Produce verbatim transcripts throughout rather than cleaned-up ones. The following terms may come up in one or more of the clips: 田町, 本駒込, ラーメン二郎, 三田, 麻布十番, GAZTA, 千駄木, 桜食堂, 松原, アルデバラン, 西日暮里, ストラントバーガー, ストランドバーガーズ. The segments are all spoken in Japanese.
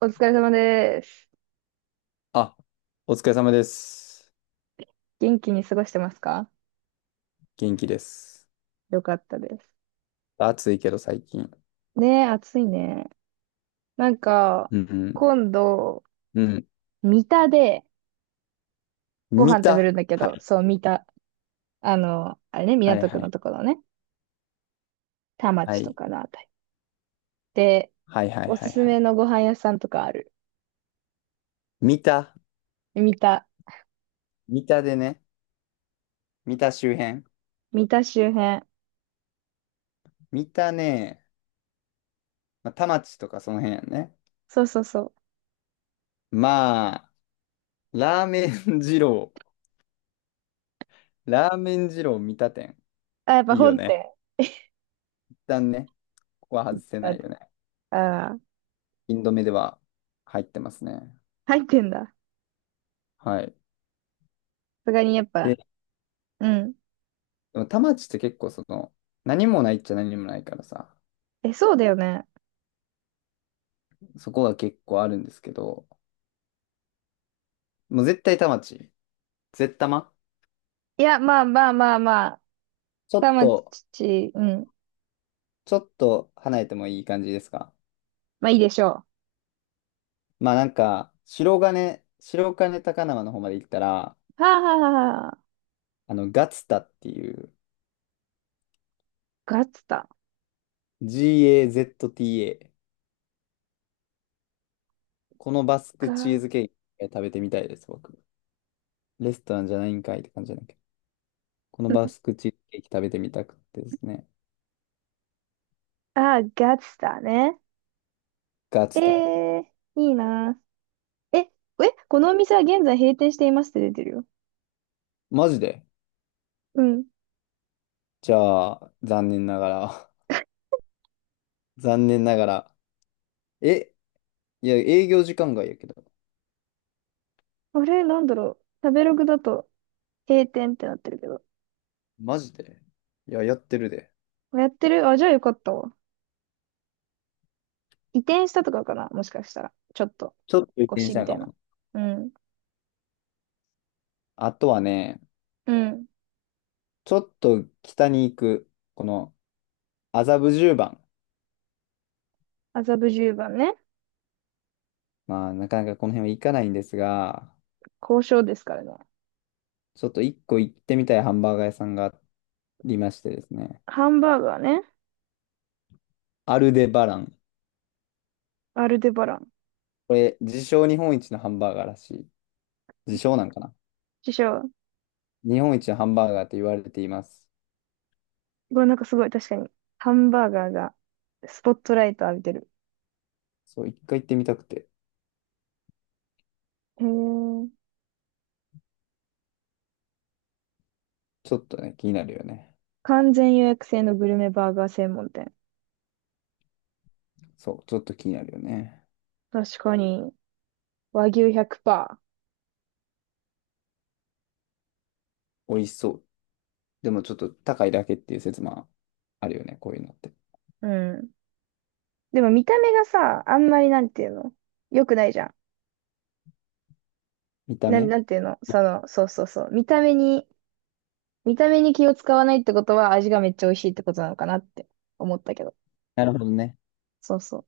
お疲れ様です。あ、お疲れ様です。元気に過ごしてますか？元気です。よかったです。暑いけど最近。ねえ、暑いね。なんか、うん。今度、うん。三田でご見飯食べるた、んだけはど、い。そう、三田。あの、あれね、はい港は区のい。ところね。田は町とい。かのあたり。で、はいはいおはすいすはめい。のご飯屋さんとかある？見た三田。見たでね。見た周辺。三田周辺。見たね。まあ、田町とかその辺やね。そうそうそう。まあ、ラーメン二郎。ラーメン二郎見た店。あ、やっぱいいよ本ね。店。一旦ね。ここは外せだなっいて、よね。ああ、インド目では入ってますね。入ってんだ。さはい。すがにやっぱ、うん。でも田町って結構その、何もないっちゃ何もないからさ、え、そうだよね。そこが結構あるんですけど、もう絶対田町。絶玉、いや、まあまあまあまあ。ちょっ田と、町、うん。ちょっと離れてもいい感じですか？まあいいでしょまあなんか、白金、白金高輪の方まで行ったら、う。はあ、あの、ガツタっていう ガッツだ。ガツタ。このバスクガ、チーズケーキ食べてみたいです、僕。レストランじゃないんかいって感じじゃないけど。このバスクチーズケーキ食べてみたくてですね。あー、ガッツだね。ガえツタ。えー、いいな。え、え、このお店は現在閉店していますって出てるよ。マジで？うん。じゃあ、残念ながら。残念ながら。え、いや、営業時間外やけど。あれ、なんだろう。食べログだと閉店ってなってるけど。マジで？いや、やってるで。やってる？あ、じゃあよかったわ。移転したとかかなもしかしたら。ちょっと、ちょっと電腰み車たかいもな。な。うん。あとはね、うん。ちょっと北に行く、この麻布十番。麻布十番ね。まあ、なかなかこの辺は行かないんですが、交渉ですからね。ちょっと一個行ってみたいハンバーガー屋さんがありましてですね。ハンバーガーね。アルデバラン。アルデバラン。これ、自称日本一のハンバーガーらしい。自称なんかな？師匠。日本一のハンバーガーと言われています。これなんかすごい確かに、ハンバーガーがスポットライト浴びてる。そう、一回行ってみたくて。へえ。ちょっとね、気になるよね。完全予約制のグルメバーガー専門店。そう、ちょっと気になるよね。確かに、和牛ひゃくパーセント。美味しそう。でもちょっと高いだけっていう説もあるよね、こういうのって。うん。でも見た目がさ、あんまりなんていうの、良くないじゃ見ん。たな、目、なんていうのその、そうそうそう。見た目に、見た目に気を使わないってことは味がめっちゃ美味しいってことなのかなって思ったけど。なるほどね。そうそう。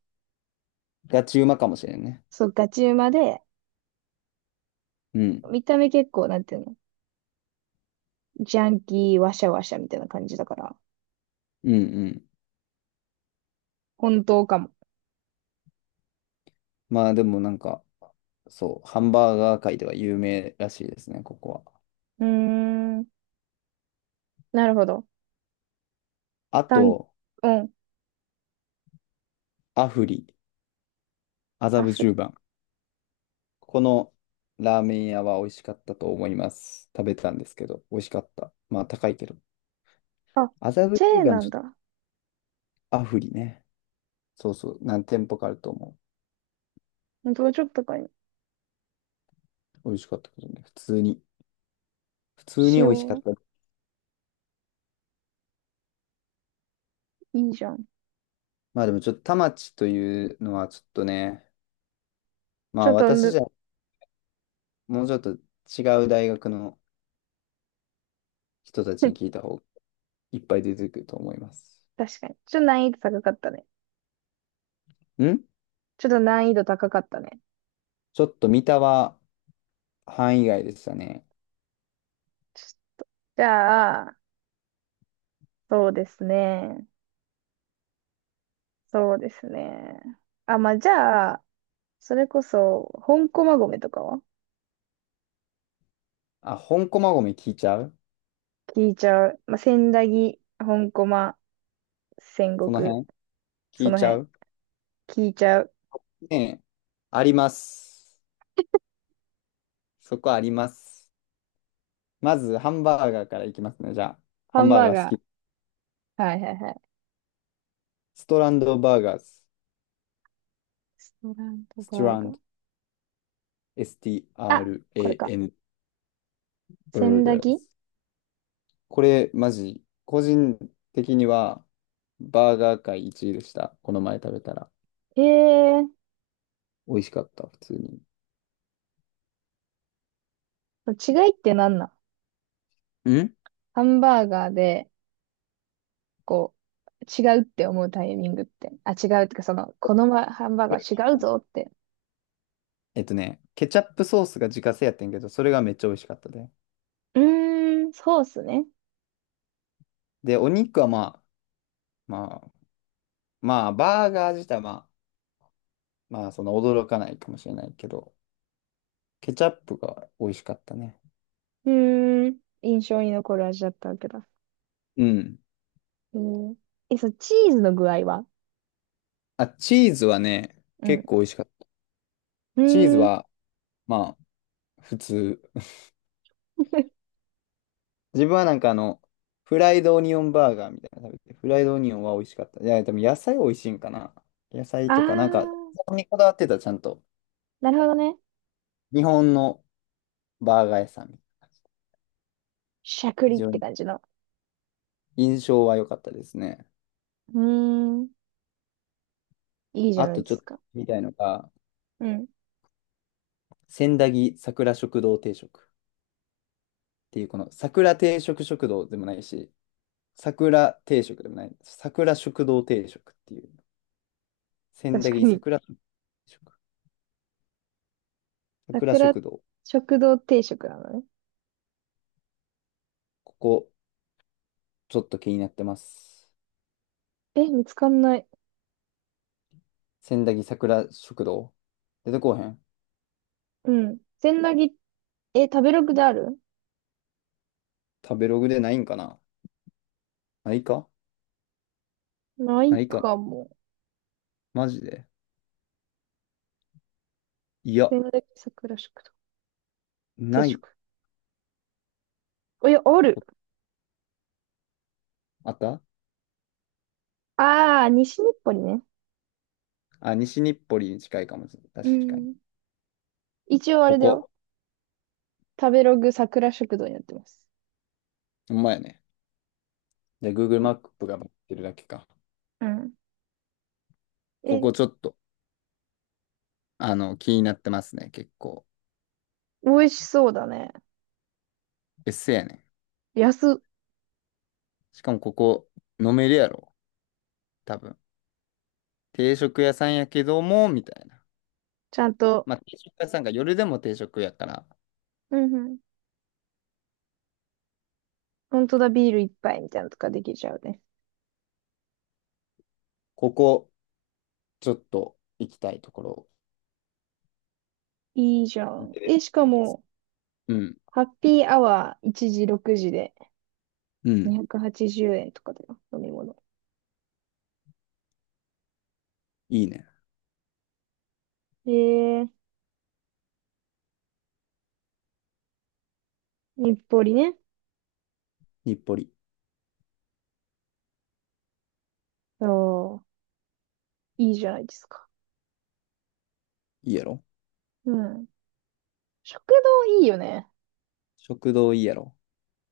ガチうまかもしれんね。そう、ガチうまで、うん。見た目結構なんていうの、ジャンキー、ワシャワシャみたいな感じだから、うんうん。本当かも。まあでもなんか、そう、ハンバーガー界では有名らしいですね、ここは。うーん。なるほど。あ単、ン、と、うん。アフリ、麻ア布フ十リ。番。このラーメン屋は美味しかったと思います。食べたんですけど、美味しかった。まあ高いけど。あ、麻布チェ十ーン番、なちんょっとだ。アフリね。そうそう、何店舗かあると思う。どうちょっとかに美味しかったけどね。普通に。普通にし美味しかよっう。た。いいじゃん。まあでもちょっと田町というのはちょっとね、まちょあっと私じむ、ゃもうちょっと違う大学の人たちに聞 いた方がいっぱい出てくると思います。確かに。ちょっと難易度高かったね。ん、ちょっと難易度高かったね。ちょっと三田は範囲外でしたね。じゃあ、そうですね。そうですね。あ、まあ、じゃあ、それこそ、本駒込とかはあ、本駒込聞いちゃう？聞いちゃう。まあ、千駄木、本駒、戦その国、辺聞そいのちゃ辺、う？聞いちゃう。ねえ。あります。そこあります。まずハンバーガーからいきますね。じゃあ、ハハンンバーバーガー好ガき。ー。はいはいはい。ストランドバーガーズ。ストラントストバーラガンー。ド。s t あ、r これ a か。n 千駄木 burgers。これ、マジ、個人的には、バーガー界いちいでした。この前食べたら。ええ美味しかった、普通に。ー、違いって何なん？ん、ハンバーガーで、こう、違うって思うタイミングって。あ、違うってか、その、このまハンバーガー違うぞって。えっとね、ケチャップソースが自家製やってんけど、それがめっちゃ美味しかったで。うーん、そうっすね。で、お肉はまあ、まあ、まあ、バーガー自体はまあ、まあ、その驚かないかもしれないけど、ケチャップが美味しかったね。うーん、印象に残る味だったわけだ。うん。えー、え、そう、チーズの具合は？あ、チーズはね、うん。結構美味しかった。うチーズーん。は、まあ、普通。自分はなんかあの、フライドオニオンバーガーみたいなの食べて、フライドオニオンは美味しかった。いや、でも野菜美味しいんかな。野菜あー、とか、なんか、そこにこだわってた、ちゃんと。なるほどね。日本のバーガー屋さん。しゃく非りっ常てに感じの。印象は良かったですね。うーん、いいじゃあないとでちょっすとか。みたいのが、うん。千駄木桜食堂定食っていう、この桜定食食堂でもないし、桜定食でもない、桜食堂定食っていう、千確駄か木に。桜食、桜桜食堂。食堂定食なのね。ここ、ちょっと気になってます。え、見つかんない。千駄木桜食堂出てこうへん？うん。千駄木、え、食べログである？食べログでないんかな？ないか？なないいかかな？も。マジで？いや、千駄木桜食堂定な食。いおや、あこ。る。あった、あー、西日暮里ね。あ、西日暮里に近いかもしれない。う確かに。ん。一応あこれだよ。こ。食べログ桜食堂になってます。ほんまやね。じゃあ、Google こマップが持ってるだけか。うん。こえ、こちょっと、あの、気になってますね。結構。美味しそうだね。別姓やね。安、しかもここ、飲めるやろ。多分。定食屋さんやけども、みたいな。ちゃんと。まあ、定食屋さんが夜でも定食やから、うんうん。本当だ、ビール一杯みたいなのとかできちゃうね。ここ、ちょっと行きたいところ。いいじゃん。え、しかも、うん。ハッピーアワーいちじろくじでうん。にひゃくはちじゅうえんとかだよ、飲み物。いいね。で、日暮里ね。日暮里。そう、いいじゃないですか。いいやろ？うん。食堂いいよね。食堂いいやろ？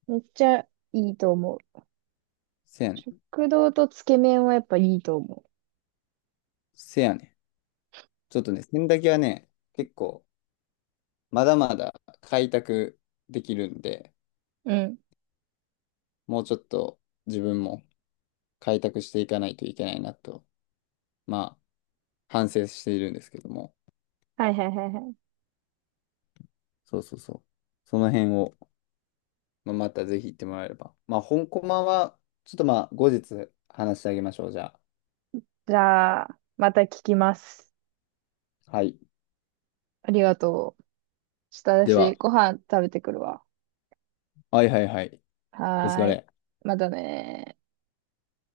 めっちゃいいと思う。せやねん。食堂とつけ麺はやっぱいいと思せやねん。ちょっとね、洗濯機はね、結構、まだまだ開拓できるんで、う。うん。もうちょっと自分も開拓していかないといけないなと、まあ、反省しているんですけども。はいはいはいはい。そうそうそう。その辺を、まあ、またぜひ行ってもらえれば。まあ、本コマは、ちょっとまあ、後日話してあげましょう。じゃあ。じゃあ、また聞きます。はい。ありがとう。ちょっとで私、は、ご飯食べてくるわ。はいはいはい。お疲はーい。れ。またねー。